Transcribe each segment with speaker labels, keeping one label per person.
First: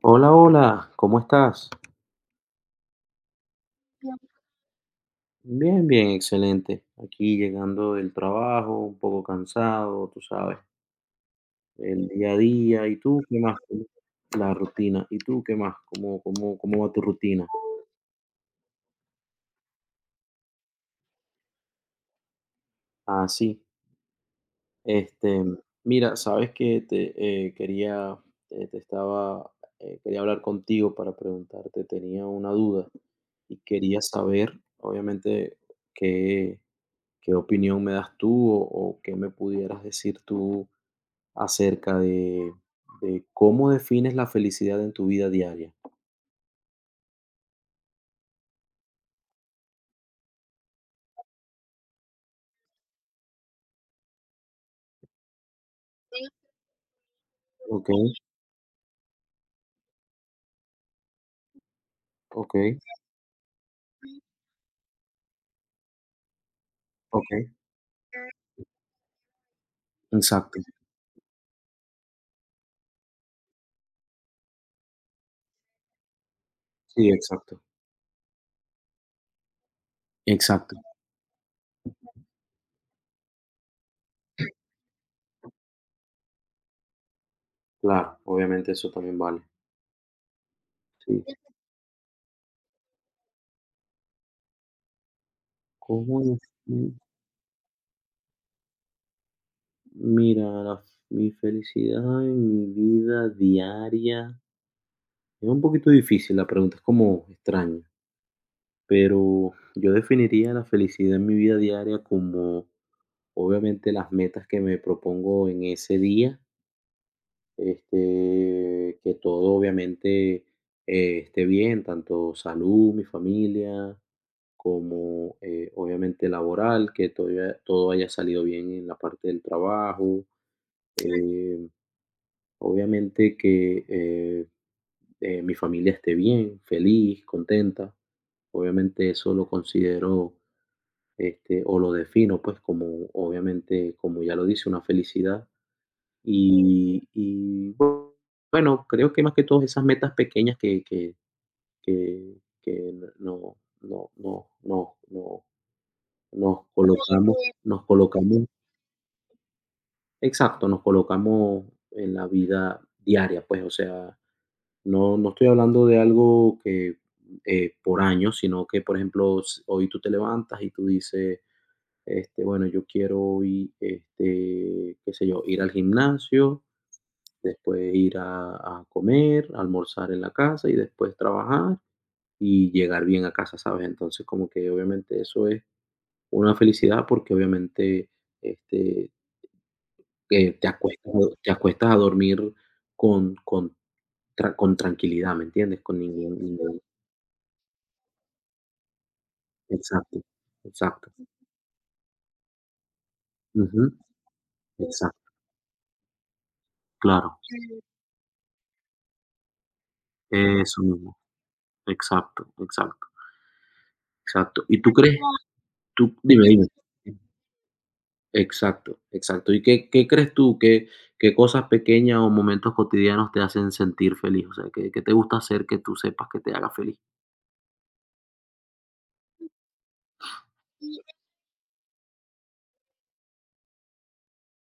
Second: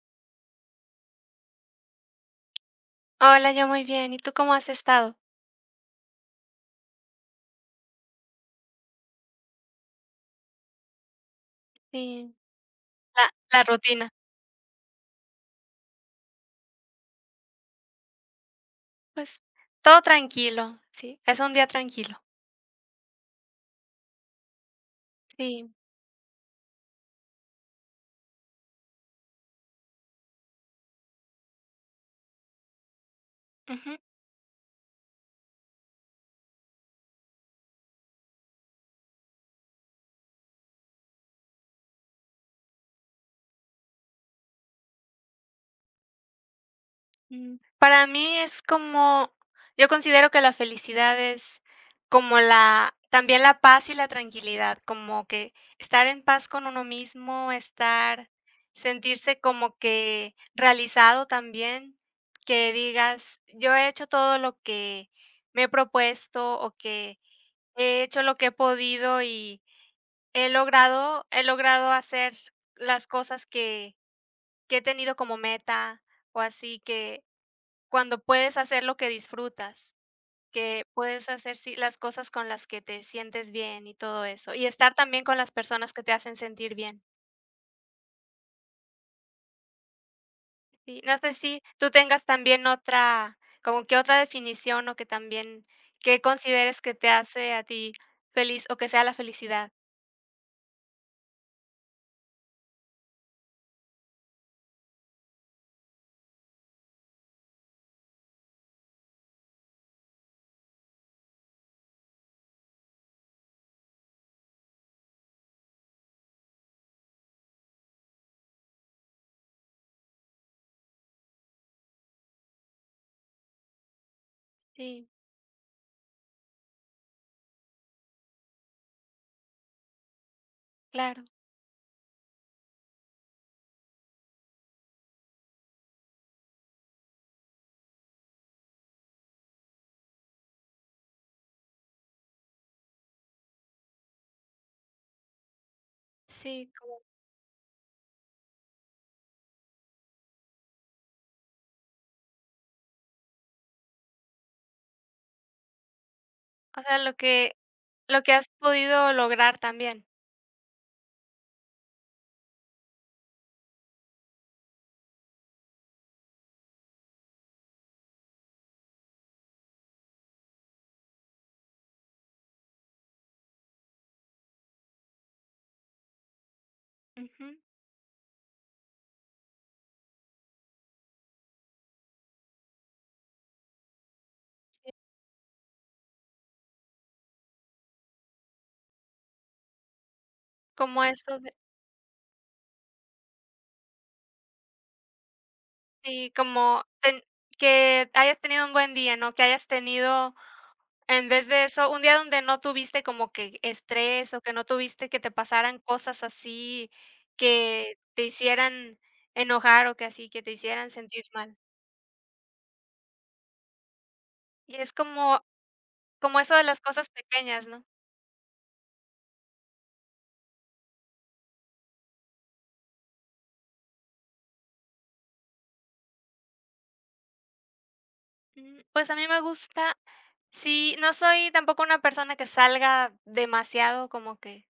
Speaker 1: Hola, hola, ¿cómo estás?
Speaker 2: Hola, yo muy bien. ¿Y tú cómo has estado?
Speaker 1: Bien, bien, excelente. Aquí llegando del trabajo, un poco cansado, tú sabes, el día
Speaker 2: Sí,
Speaker 1: a día. ¿Y tú
Speaker 2: la
Speaker 1: qué más?
Speaker 2: la rutina.
Speaker 1: La rutina. ¿Y tú qué más? ¿Cómo va tu rutina?
Speaker 2: Pues, todo tranquilo, sí, es un día tranquilo.
Speaker 1: Ah, sí. Este,
Speaker 2: Sí,
Speaker 1: Mira, sabes que te quería, te estaba, quería hablar contigo para preguntarte, tenía una duda y
Speaker 2: ujú,
Speaker 1: quería saber, obviamente, qué, qué opinión me das tú o qué me pudieras decir tú acerca de cómo defines la felicidad en tu vida diaria.
Speaker 2: para mí es como yo considero que la felicidad es como la también la paz y la tranquilidad, como que estar en paz con uno mismo,
Speaker 1: Okey,
Speaker 2: estar sentirse como que realizado también, que
Speaker 1: okey,
Speaker 2: digas: "Yo he hecho todo lo que me he propuesto", o que
Speaker 1: okey.
Speaker 2: he hecho lo que he podido y he
Speaker 1: Exacto.
Speaker 2: logrado he logrado hacer las cosas que he tenido como meta, o así
Speaker 1: Sí,
Speaker 2: que
Speaker 1: exacto.
Speaker 2: cuando puedes hacer lo que disfrutas,
Speaker 1: Exacto.
Speaker 2: que puedes hacer, sí, las cosas con las que te sientes bien y todo eso, y estar también con las personas que te hacen sentir bien.
Speaker 1: Claro, obviamente eso también vale.
Speaker 2: Sí, no sé
Speaker 1: Sí.
Speaker 2: si tú tengas también otra, como que otra definición, o que también
Speaker 1: ¿Cómo
Speaker 2: que consideres que
Speaker 1: defin
Speaker 2: te hace a ti feliz, o que sea la felicidad.
Speaker 1: Mira, la mi felicidad en mi vida diaria. Es un poquito difícil la pregunta, es como extraña, pero yo definiría la felicidad en mi vida diaria como, obviamente, las metas que me propongo en ese día. Que todo obviamente, esté bien, tanto salud, mi familia,
Speaker 2: Sí,
Speaker 1: como, obviamente laboral, que todo haya salido bien en la parte del trabajo. Claro.
Speaker 2: claro.
Speaker 1: Obviamente que, mi familia esté bien, feliz, contenta. Obviamente eso lo considero, o lo defino, pues, como obviamente, como ya lo dice, una felicidad.
Speaker 2: Sí.
Speaker 1: Y bueno, creo que más que todo esas metas pequeñas que no nos
Speaker 2: O sea,
Speaker 1: colocamos, nos
Speaker 2: lo que
Speaker 1: colocamos,
Speaker 2: has podido lograr también.
Speaker 1: exacto, nos colocamos en la vida diaria, pues, o sea, no estoy hablando de algo que por años, sino que, por ejemplo, hoy tú te levantas y tú dices, bueno, yo quiero hoy, qué sé yo, ir al gimnasio
Speaker 2: Ujú.
Speaker 1: después ir a comer, almorzar en la casa y después trabajar y llegar bien a casa, ¿sabes? Entonces, como que obviamente eso es una felicidad porque obviamente, este,
Speaker 2: Como eso
Speaker 1: te
Speaker 2: de
Speaker 1: acuestas a dormir con con con tranquilidad, ¿me entiendes? Con
Speaker 2: sí,
Speaker 1: ningún.
Speaker 2: como ten que hayas tenido un buen día, ¿no? Que hayas
Speaker 1: Exacto,
Speaker 2: tenido,
Speaker 1: exacto.
Speaker 2: en vez de eso, un día donde no tuviste como que
Speaker 1: Ujú,
Speaker 2: estrés, o que no tuviste
Speaker 1: exacto,
Speaker 2: que te pasaran cosas así
Speaker 1: claro,
Speaker 2: que te hicieran enojar, o que así, que te
Speaker 1: eso
Speaker 2: hicieran
Speaker 1: mismo,
Speaker 2: sentir mal.
Speaker 1: exacto, exacto, exacto.
Speaker 2: Y
Speaker 1: ¿Y tú
Speaker 2: es
Speaker 1: crees?
Speaker 2: como
Speaker 1: Tú
Speaker 2: como
Speaker 1: dime,
Speaker 2: eso de
Speaker 1: dime.
Speaker 2: las cosas pequeñas, ¿no?
Speaker 1: Exacto, exacto. ¿Y qué crees tú? Qué cosas pequeñas o momentos cotidianos te hacen sentir feliz? O sea, qué te gusta hacer que tú sepas que te haga feliz?
Speaker 2: Pues a mí me gusta sí, no soy tampoco una persona que salga demasiado, como que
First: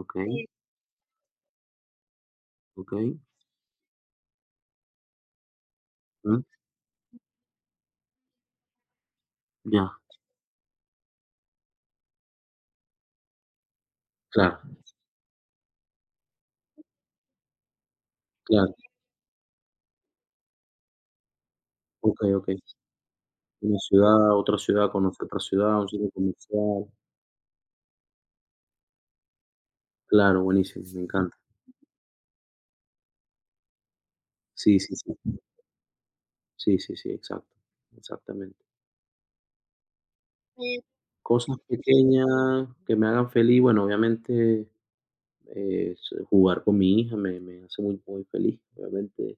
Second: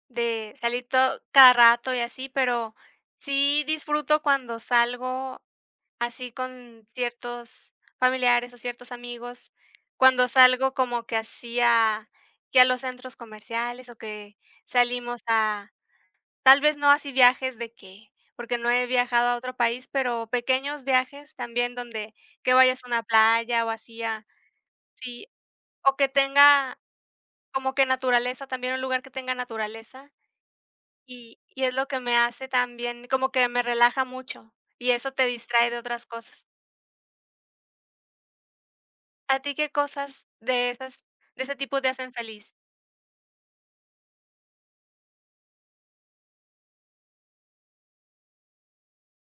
Speaker 1: Okey, sí.
Speaker 2: de salir todo cada rato y así, pero sí disfruto cuando salgo así
Speaker 1: Mm,
Speaker 2: con ciertos familiares o ciertos amigos,
Speaker 1: ya,
Speaker 2: cuando salgo como que así que a los centros comerciales o que
Speaker 1: claro,
Speaker 2: salimos a tal vez no así viajes de que porque no
Speaker 1: claro.
Speaker 2: he viajado a otro país, pero pequeños viajes también donde
Speaker 1: Okey,
Speaker 2: que
Speaker 1: okey.
Speaker 2: vayas a una playa o
Speaker 1: Una
Speaker 2: así a
Speaker 1: ciudad, otra ciudad, conocer
Speaker 2: sí,
Speaker 1: otra ciudad, un
Speaker 2: o
Speaker 1: sitio
Speaker 2: que tenga
Speaker 1: comercial.
Speaker 2: como que naturaleza, también un lugar que tenga naturaleza.
Speaker 1: Claro, buenísimo, me encanta.
Speaker 2: Y es lo que me hace también como que me relaja mucho,
Speaker 1: Sí,
Speaker 2: y
Speaker 1: sí,
Speaker 2: eso
Speaker 1: sí.
Speaker 2: te distrae de otras cosas.
Speaker 1: Sí, sí, sí, exacto, exactamente.
Speaker 2: ¿A ti qué cosas de esas de
Speaker 1: Cosas
Speaker 2: ese tipo te hacen
Speaker 1: pequeñas
Speaker 2: feliz?
Speaker 1: que me hagan feliz, bueno, obviamente, s jugar con mi hija me hace muy, muy feliz, obviamente.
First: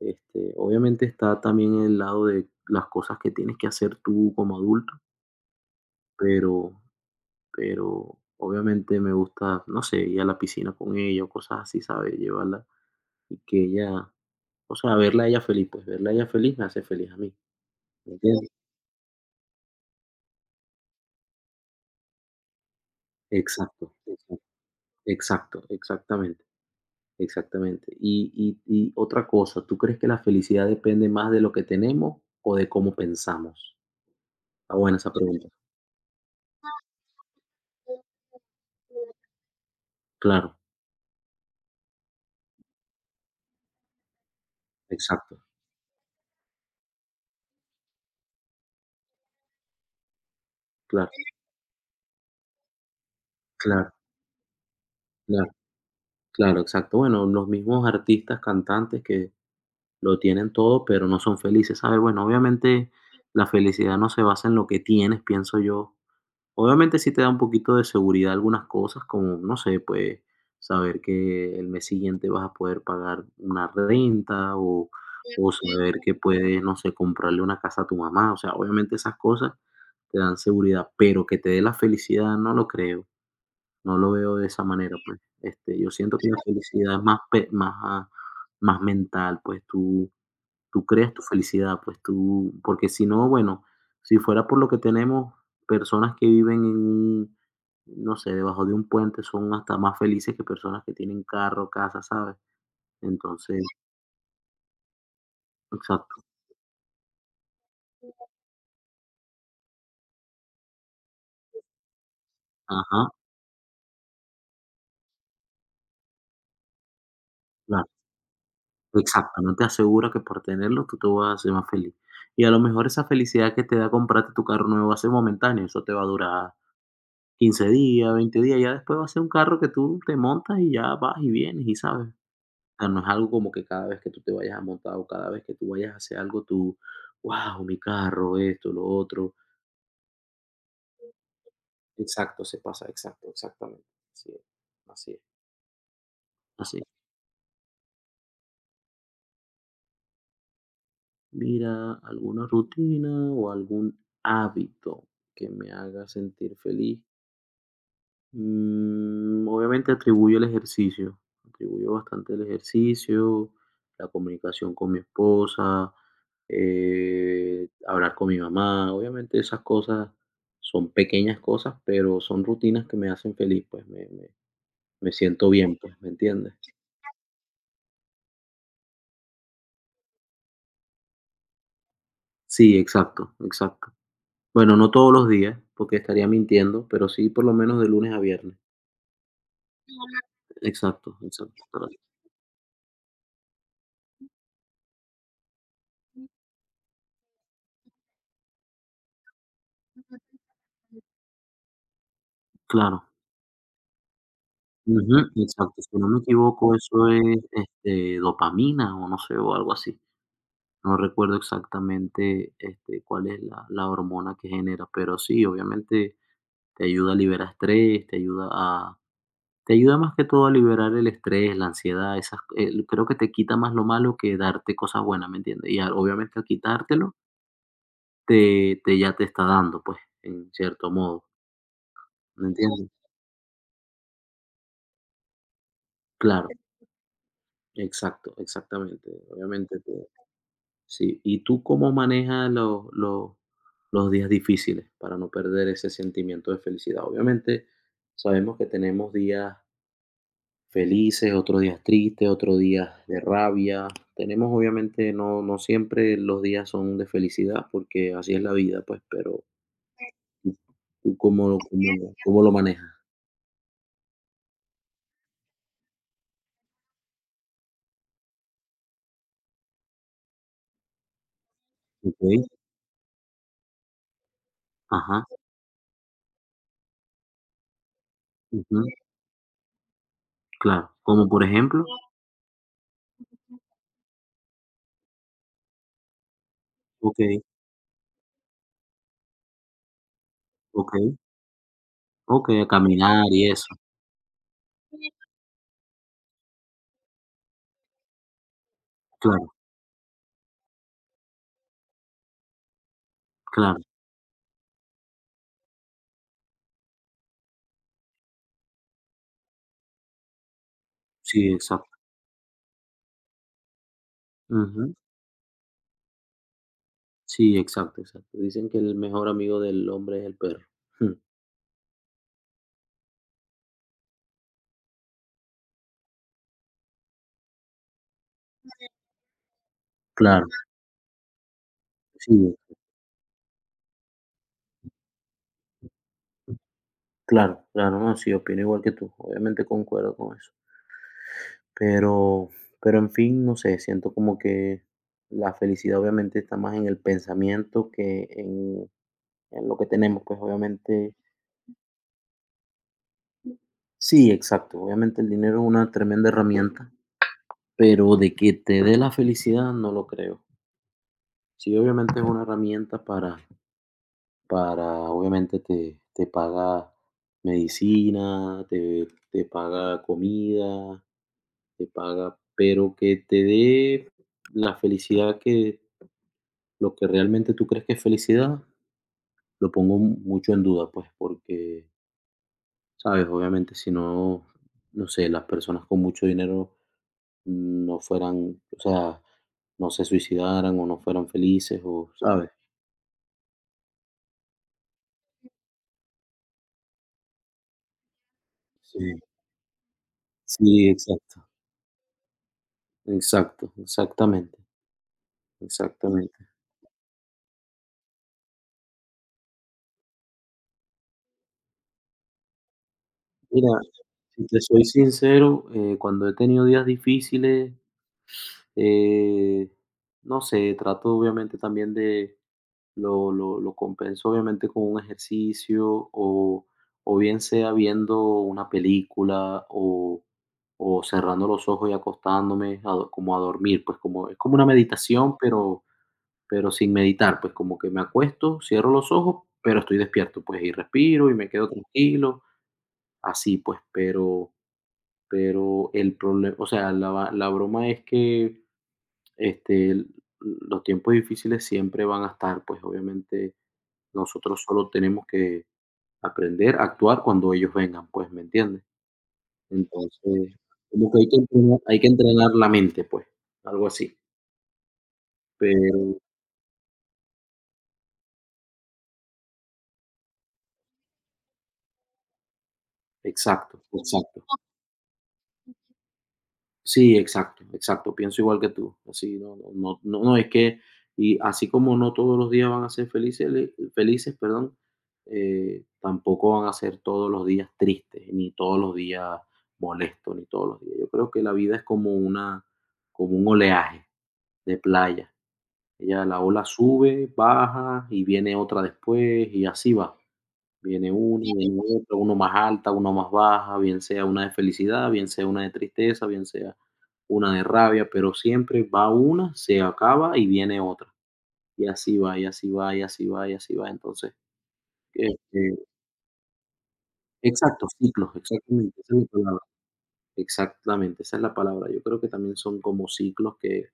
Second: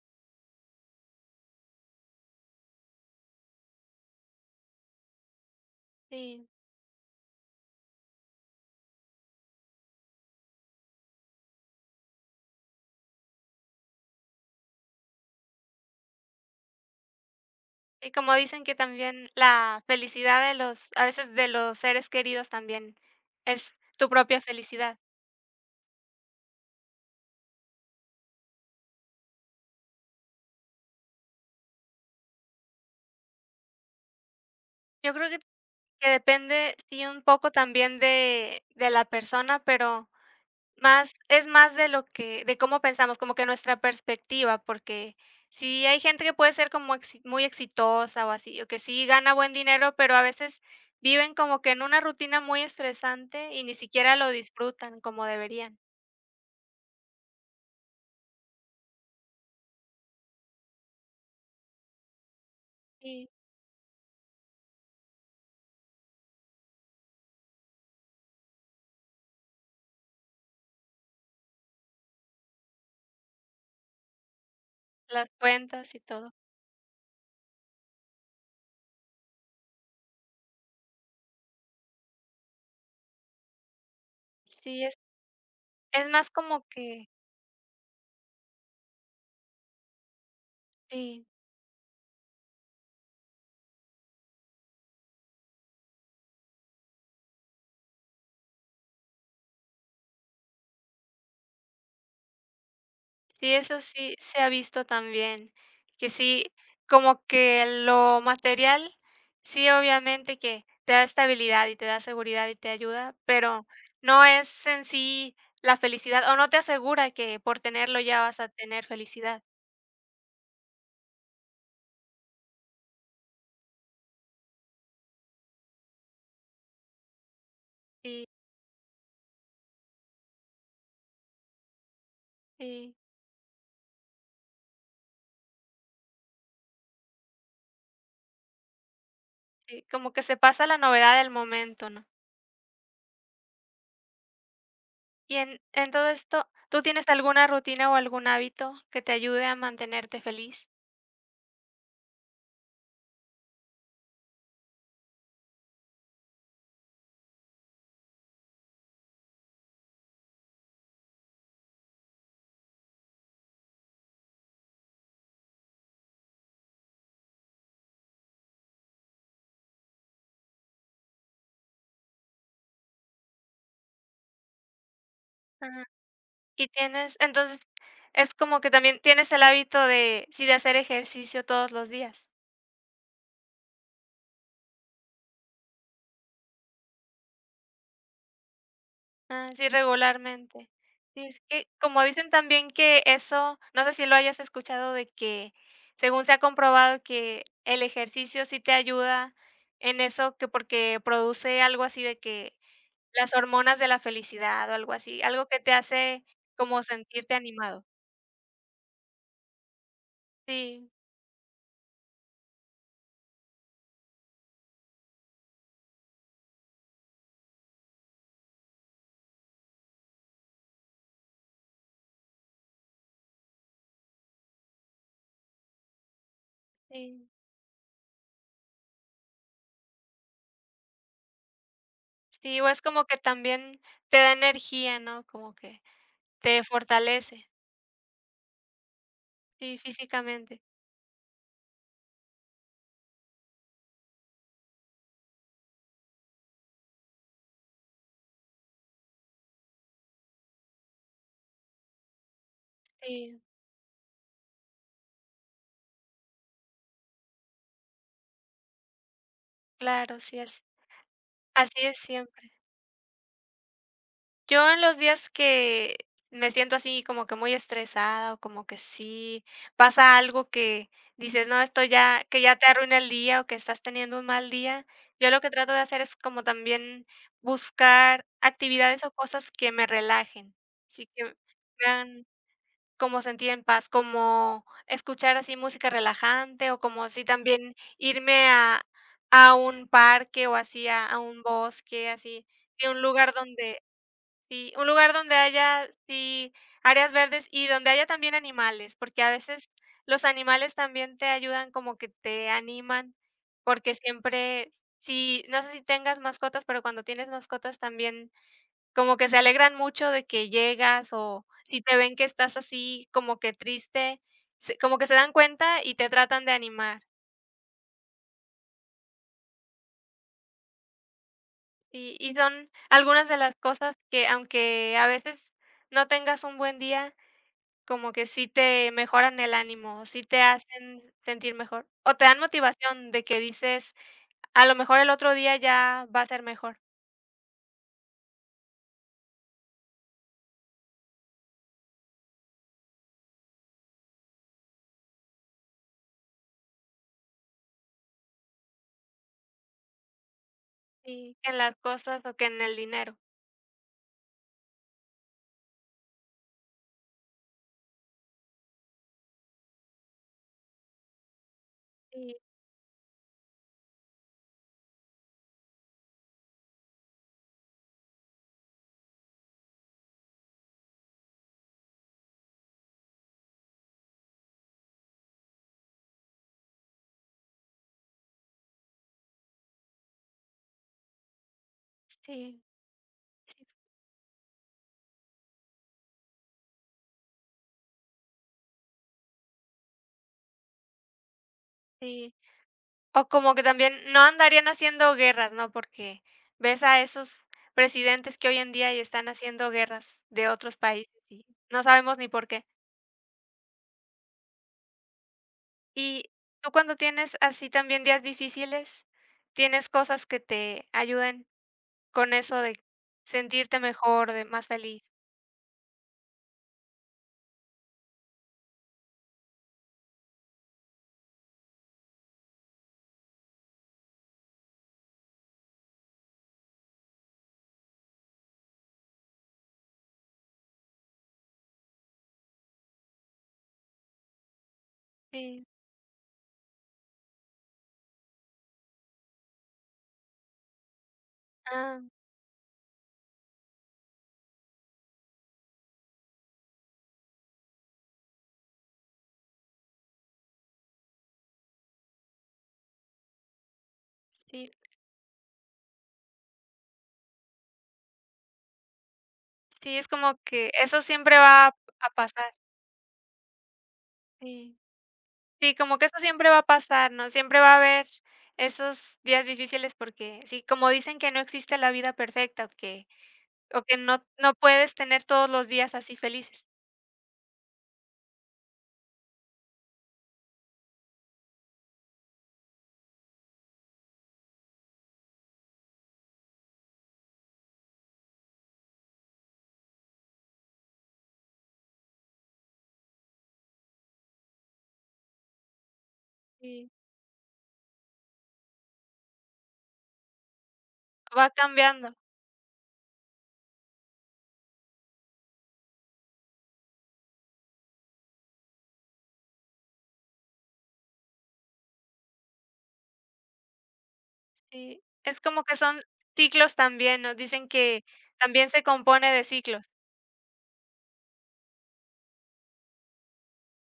Speaker 1: Obviamente está también el lado de las cosas que tienes que hacer tú como adulto,
Speaker 2: Sí,
Speaker 1: pero, obviamente me gusta, no sé, ir a la piscina con ella o cosas así, ¿sabes? Llevarla y que ella, o sea, verla a ella feliz, pues verla a ella feliz me hace feliz a mí,
Speaker 2: y
Speaker 1: ¿me
Speaker 2: como
Speaker 1: entiendes?
Speaker 2: dicen que también la felicidad de los a veces de los seres queridos también es
Speaker 1: Exacto,
Speaker 2: tu
Speaker 1: exacto,
Speaker 2: propia felicidad.
Speaker 1: exacto, exactamente, exactamente. Y otra cosa, ¿tú crees que la felicidad depende más de lo que tenemos o de cómo pensamos? Está buena esa
Speaker 2: Yo creo que
Speaker 1: pregunta.
Speaker 2: depende, sí, un poco también de la persona, pero
Speaker 1: Claro,
Speaker 2: más es más de lo que de cómo pensamos, como que nuestra perspectiva, porque
Speaker 1: exacto,
Speaker 2: sí hay gente que puede ser como exi muy exitosa o así, o que sí gana buen dinero, pero a veces
Speaker 1: claro,
Speaker 2: viven como que en una rutina muy estresante y ni
Speaker 1: claro.
Speaker 2: siquiera lo disfrutan como
Speaker 1: Claro.
Speaker 2: deberían.
Speaker 1: Claro, exacto. Bueno, los mismos artistas, cantantes que lo tienen todo, pero no son felices, ¿sabes? Bueno, obviamente
Speaker 2: Sí,
Speaker 1: la felicidad no se basa en lo que tienes, pienso yo. Obviamente sí te da un poquito de seguridad algunas cosas, como, no sé, pues saber que el mes siguiente vas a poder pagar una renta
Speaker 2: las
Speaker 1: o
Speaker 2: cuentas
Speaker 1: saber
Speaker 2: y
Speaker 1: que
Speaker 2: todo.
Speaker 1: puedes, no sé, comprarle una casa a tu mamá. O sea, obviamente esas cosas te dan seguridad, pero que te dé la felicidad, no lo creo. No lo veo de esa
Speaker 2: Sí,
Speaker 1: manera, pues, yo
Speaker 2: es
Speaker 1: siento que
Speaker 2: más
Speaker 1: la, claro,
Speaker 2: como
Speaker 1: felicidad es
Speaker 2: que
Speaker 1: más, más mental, pues, tú creas tu
Speaker 2: sí.
Speaker 1: felicidad, pues, tú porque si no, bueno, si fuera por lo que tenemos, personas que viven en un, no sé, debajo de un puente son hasta más felices que personas que tienen carro, casa, ¿sabes?
Speaker 2: Sí,
Speaker 1: Entonces,
Speaker 2: eso sí se ha visto también, que
Speaker 1: exacto,
Speaker 2: sí, como que lo material, sí, obviamente que te da estabilidad y te da seguridad y te
Speaker 1: ajá,
Speaker 2: ayuda, pero no es en sí la felicidad, o no te asegura que por
Speaker 1: claro,
Speaker 2: tenerlo ya vas a tener
Speaker 1: exacto,
Speaker 2: felicidad.
Speaker 1: no te asegura que por tenerlo tú te vas a hacer más feliz. Y a lo mejor esa felicidad que te da comprarte tu carro nuevo va a ser momentáneo, eso te va a durar 15 días,
Speaker 2: Sí,
Speaker 1: 20 días, ya después va a ser un carro que tú te montas y ya vas y vienes y sabes. O sea,
Speaker 2: sí,
Speaker 1: no es algo como que cada vez que tú te vayas a montar o cada vez que tú vayas a hacer algo, tú, wow, mi carro, esto, lo otro.
Speaker 2: sí, como que se pasa la novedad del momento, ¿no?
Speaker 1: Exacto, se pasa, exacto, exactamente. Así es, así es,
Speaker 2: Y en todo esto,
Speaker 1: así
Speaker 2: ¿tú
Speaker 1: es.
Speaker 2: tienes alguna rutina o algún hábito que te ayude a mantenerte feliz?
Speaker 1: Mira, alguna rutina o algún hábito que me haga sentir feliz. Obviamente atribuyo el ejercicio, atribuyo bastante el ejercicio, la comunicación con mi esposa, hablar con mi mamá, obviamente esas cosas son pequeñas cosas, pero son rutinas que me hacen feliz, pues me siento bien, pues, ¿me entiendes?
Speaker 2: Y tienes entonces, es como que también tienes el hábito de sí, de hacer ejercicio todos los días.
Speaker 1: Sí, exacto, exacto. Bueno, no todos los días, porque estaría mintiendo, pero sí por lo menos de lunes a viernes.
Speaker 2: Ah, sí, regularmente.
Speaker 1: Exacto,
Speaker 2: Sí, es
Speaker 1: exacto.
Speaker 2: que, como dicen también que eso, no sé si lo hayas escuchado, de que según se ha comprobado que el ejercicio sí te ayuda en eso, que porque produce algo así de que
Speaker 1: Claro.
Speaker 2: las hormonas de la felicidad o algo
Speaker 1: Ujú,
Speaker 2: así, algo que te
Speaker 1: exacto, si no me
Speaker 2: hace
Speaker 1: equivoco,
Speaker 2: como
Speaker 1: eso
Speaker 2: sentirte
Speaker 1: es,
Speaker 2: animado.
Speaker 1: dopamina o no sé, o algo así.
Speaker 2: Sí,
Speaker 1: No recuerdo exactamente, cuál es la hormona que genera, pero sí, obviamente te ayuda a liberar estrés, te ayuda más que todo a liberar el estrés, la ansiedad, esas creo que te quita más lo malo que darte cosas buenas, ¿me entiendes? Y al obviamente al quitártelo,
Speaker 2: sí.
Speaker 1: te ya te está dando, pues, en cierto modo, ¿me
Speaker 2: Sí, o es
Speaker 1: entiendes?
Speaker 2: como que también te da energía, ¿no? Como que
Speaker 1: Claro,
Speaker 2: te fortalece,
Speaker 1: exacto, exactamente,
Speaker 2: sí,
Speaker 1: obviamente.
Speaker 2: físicamente.
Speaker 1: Sí, ¿y tú cómo manejas los días difíciles para no perder ese sentimiento de felicidad? Obviamente, sabemos que tenemos días felices, otros días tristes, otros días de
Speaker 2: Sí,
Speaker 1: rabia. Tenemos, obviamente, no siempre los días son de felicidad, porque así es la vida, pues, pero,
Speaker 2: claro, sí
Speaker 1: ¿tú
Speaker 2: es.
Speaker 1: tú cómo lo
Speaker 2: Así es
Speaker 1: cómo cómo
Speaker 2: siempre.
Speaker 1: lo manejas?
Speaker 2: Yo en los días que me siento así como que muy estresada o como que sí pasa algo que dices: "No, esto ya
Speaker 1: Okey,
Speaker 2: que ya te arruina el día o que estás teniendo un mal día",
Speaker 1: ajá,
Speaker 2: yo lo que trato de hacer es como también buscar
Speaker 1: ujú,
Speaker 2: actividades o cosas que me relajen,
Speaker 1: claro,
Speaker 2: sí que
Speaker 1: ¿como por
Speaker 2: me
Speaker 1: ejemplo?
Speaker 2: hagan como sentir en paz, como escuchar así música relajante, o como así
Speaker 1: Okey,
Speaker 2: también irme a un parque, o así a
Speaker 1: okey,
Speaker 2: a un bosque, así,
Speaker 1: okey, a
Speaker 2: y un
Speaker 1: caminar
Speaker 2: lugar
Speaker 1: y eso.
Speaker 2: donde sí, un lugar donde haya, sí, áreas verdes y donde haya también animales, porque a
Speaker 1: Claro,
Speaker 2: veces los animales también te ayudan, como que te animan,
Speaker 1: claro,
Speaker 2: porque siempre sí, no sé si tengas mascotas, pero cuando tienes mascotas también como que se alegran mucho de que llegas, o
Speaker 1: sí,
Speaker 2: si te
Speaker 1: exacto.
Speaker 2: ven que estás así como que triste, se
Speaker 1: Ujú.
Speaker 2: como que se dan cuenta y te tratan de animar.
Speaker 1: Sí, exacto, exacto. Dicen que el mejor amigo del hombre es el perro. Mm,
Speaker 2: Y son algunas de las cosas que, aunque a veces no tengas un buen día, como que sí te mejoran el ánimo, sí te
Speaker 1: claro,
Speaker 2: hacen sentir mejor, o te dan
Speaker 1: sí,
Speaker 2: motivación de que dices: "A lo mejor el otro día ya va a ser mejor".
Speaker 1: claro, claro, no, sí, opino igual que tú. Obviamente concuerdo con eso. Pero pero, en fin, no sé, siento como que la felicidad obviamente está más en el pensamiento que en lo que tenemos, pues, obviamente
Speaker 2: Sí, que en las cosas o que en el dinero.
Speaker 1: sí, exacto. Obviamente el dinero es una tremenda herramienta, pero de que te dé la felicidad no lo creo. Sí, obviamente es
Speaker 2: Sí,
Speaker 1: una herramienta para para obviamente te paga medicina, te paga comida, te paga pero que te dé la felicidad que lo que realmente tú crees que es felicidad, lo pongo mucho en duda, pues, porque,
Speaker 2: sí,
Speaker 1: ¿sabes? Obviamente, si no, no sé, las personas con mucho dinero no fueran, o sea, no se suicidaran o no fueran felices o,
Speaker 2: sí.
Speaker 1: ¿sabes?
Speaker 2: O como que también no andarían haciendo guerras, ¿no? Porque ves a esos presidentes que hoy en día y
Speaker 1: Sí,
Speaker 2: están haciendo guerras de otros
Speaker 1: sí,
Speaker 2: países
Speaker 1: exacto,
Speaker 2: y no sabemos ni por qué.
Speaker 1: exacto, exactamente,
Speaker 2: Y
Speaker 1: exactamente.
Speaker 2: tú cuando tienes así también días difíciles, ¿tienes cosas que te ayuden con eso de
Speaker 1: Mira,
Speaker 2: sentirte mejor, de
Speaker 1: si te
Speaker 2: más
Speaker 1: soy
Speaker 2: feliz?
Speaker 1: sincero, cuando he tenido días difíciles, eh, no sé, trato obviamente también de, lo compenso obviamente con un ejercicio o bien sea viendo una película o cerrando los ojos y acostándome como a dormir, pues como es como una meditación,
Speaker 2: Sí,
Speaker 1: pero, sin meditar, pues como que me acuesto, cierro los ojos, pero estoy despierto, pues y respiro y me quedo
Speaker 2: ah,
Speaker 1: tranquilo, así pues, pero el problema, o sea, la va la broma es que, este, l los tiempos difíciles siempre van a estar, pues, obviamente, nosotros
Speaker 2: sí,
Speaker 1: solo tenemos que aprender a actuar cuando ellos vengan, pues, ¿me entiendes?
Speaker 2: sí, es como
Speaker 1: Entonces,
Speaker 2: que eso
Speaker 1: como que
Speaker 2: siempre va
Speaker 1: hay que
Speaker 2: a
Speaker 1: entrenar
Speaker 2: pasar,
Speaker 1: la mente, pues, algo así.
Speaker 2: sí. Sí, como que eso
Speaker 1: Pero
Speaker 2: siempre va a pasar, ¿no? Siempre va a haber esos días difíciles porque sí, como dicen que no existe la vida perfecta
Speaker 1: exacto,
Speaker 2: o que no
Speaker 1: exacto.
Speaker 2: no puedes tener todos los días así felices.
Speaker 1: Sí, exacto, exacto. Pienso igual que tú. Así, no, no, no, no, no, es que, y así como no todos los días van a ser felices, felices, perdón, tampoco van a ser todos los días tristes, ni todos los días molestos, ni todos los días. Yo creo que la vida es como una, como un oleaje de playa. Ella, la ola
Speaker 2: Sí,
Speaker 1: sube, baja y viene otra después y así va. Viene uno,
Speaker 2: va
Speaker 1: viene
Speaker 2: cambiando,
Speaker 1: otro, uno más alta, uno más baja, bien sea una de felicidad, bien sea una de tristeza, bien sea una de rabia, pero siempre va una, se acaba y viene otra. Y así va, y así va, y así va, y así va. Entonces,
Speaker 2: sí. Es como que
Speaker 1: este,
Speaker 2: son ciclos también, ¿no? Dicen
Speaker 1: exacto,
Speaker 2: que
Speaker 1: ciclos,
Speaker 2: también se
Speaker 1: exactamente, esa es la
Speaker 2: compone de
Speaker 1: palabra.
Speaker 2: ciclos,
Speaker 1: Exactamente, esa es la palabra. Yo creo que también son como ciclos que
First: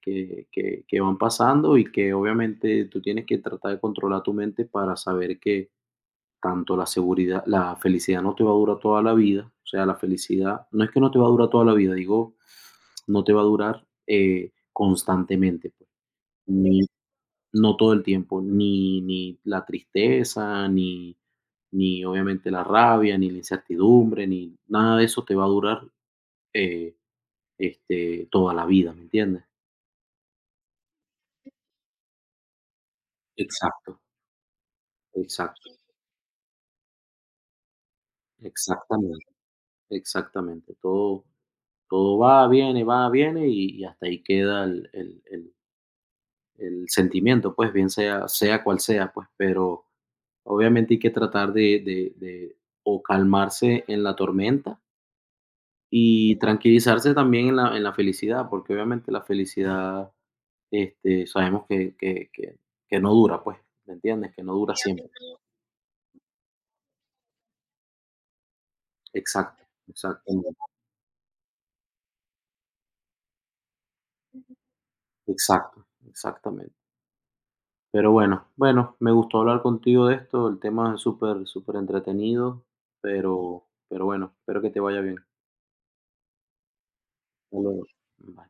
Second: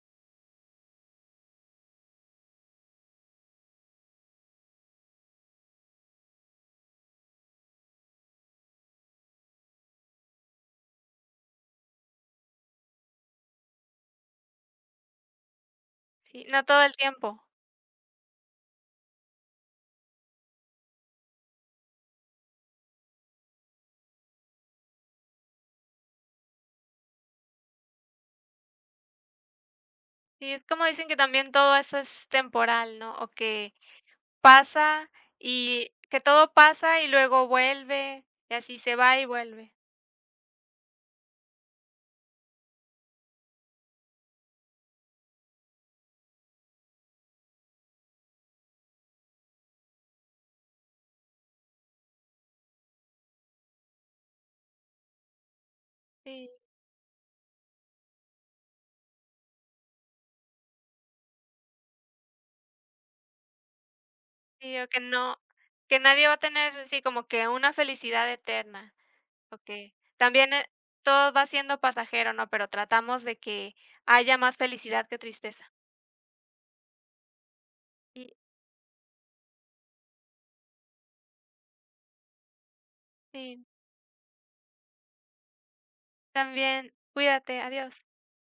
Speaker 1: que que que van pasando y que obviamente tú tienes que tratar de controlar tu mente para saber que tanto la felicidad no te va a durar toda la vida, o sea, la felicidad no es que no te va a durar toda la vida, digo, no te va a durar, constantemente, pues,
Speaker 2: sí, no
Speaker 1: ni
Speaker 2: todo el tiempo.
Speaker 1: no todo el tiempo, ni la tristeza, ni obviamente la rabia, ni la incertidumbre, ni nada de eso te va a durar, eh, toda la vida, ¿me entiendes?
Speaker 2: Sí, es como dicen que también todo eso es temporal, ¿no? O que
Speaker 1: Exacto,
Speaker 2: pasa
Speaker 1: exacto,
Speaker 2: y que todo pasa y luego vuelve, y así se va y
Speaker 1: exactamente,
Speaker 2: vuelve.
Speaker 1: exactamente. Todo, todo va, viene, y hasta ahí queda el sentimiento, pues bien sea, sea cual sea, pues, pero obviamente hay que tratar de o calmarse en la tormenta y
Speaker 2: Sí.
Speaker 1: tranquilizarse también en la, felicidad, porque obviamente la felicidad, sabemos que no dura, pues, ¿me entiendes? Que no
Speaker 2: Sí,
Speaker 1: dura
Speaker 2: o que
Speaker 1: siempre.
Speaker 2: no que nadie va a tener, así como que una felicidad eterna,
Speaker 1: Exacto,
Speaker 2: okey. También,
Speaker 1: exactamente,
Speaker 2: todo va siendo pasajero, ¿no? Pero tratamos de que haya más felicidad que tristeza.
Speaker 1: exacto, exactamente. Pero
Speaker 2: Y
Speaker 1: bueno, bueno, me gustó hablar contigo de esto, el tema es súper, súper entretenido, pero,
Speaker 2: sí,
Speaker 1: bueno, espero que te vaya bien.
Speaker 2: también,
Speaker 1: Hasta
Speaker 2: cuídate,
Speaker 1: luego.
Speaker 2: adiós.
Speaker 1: Bye.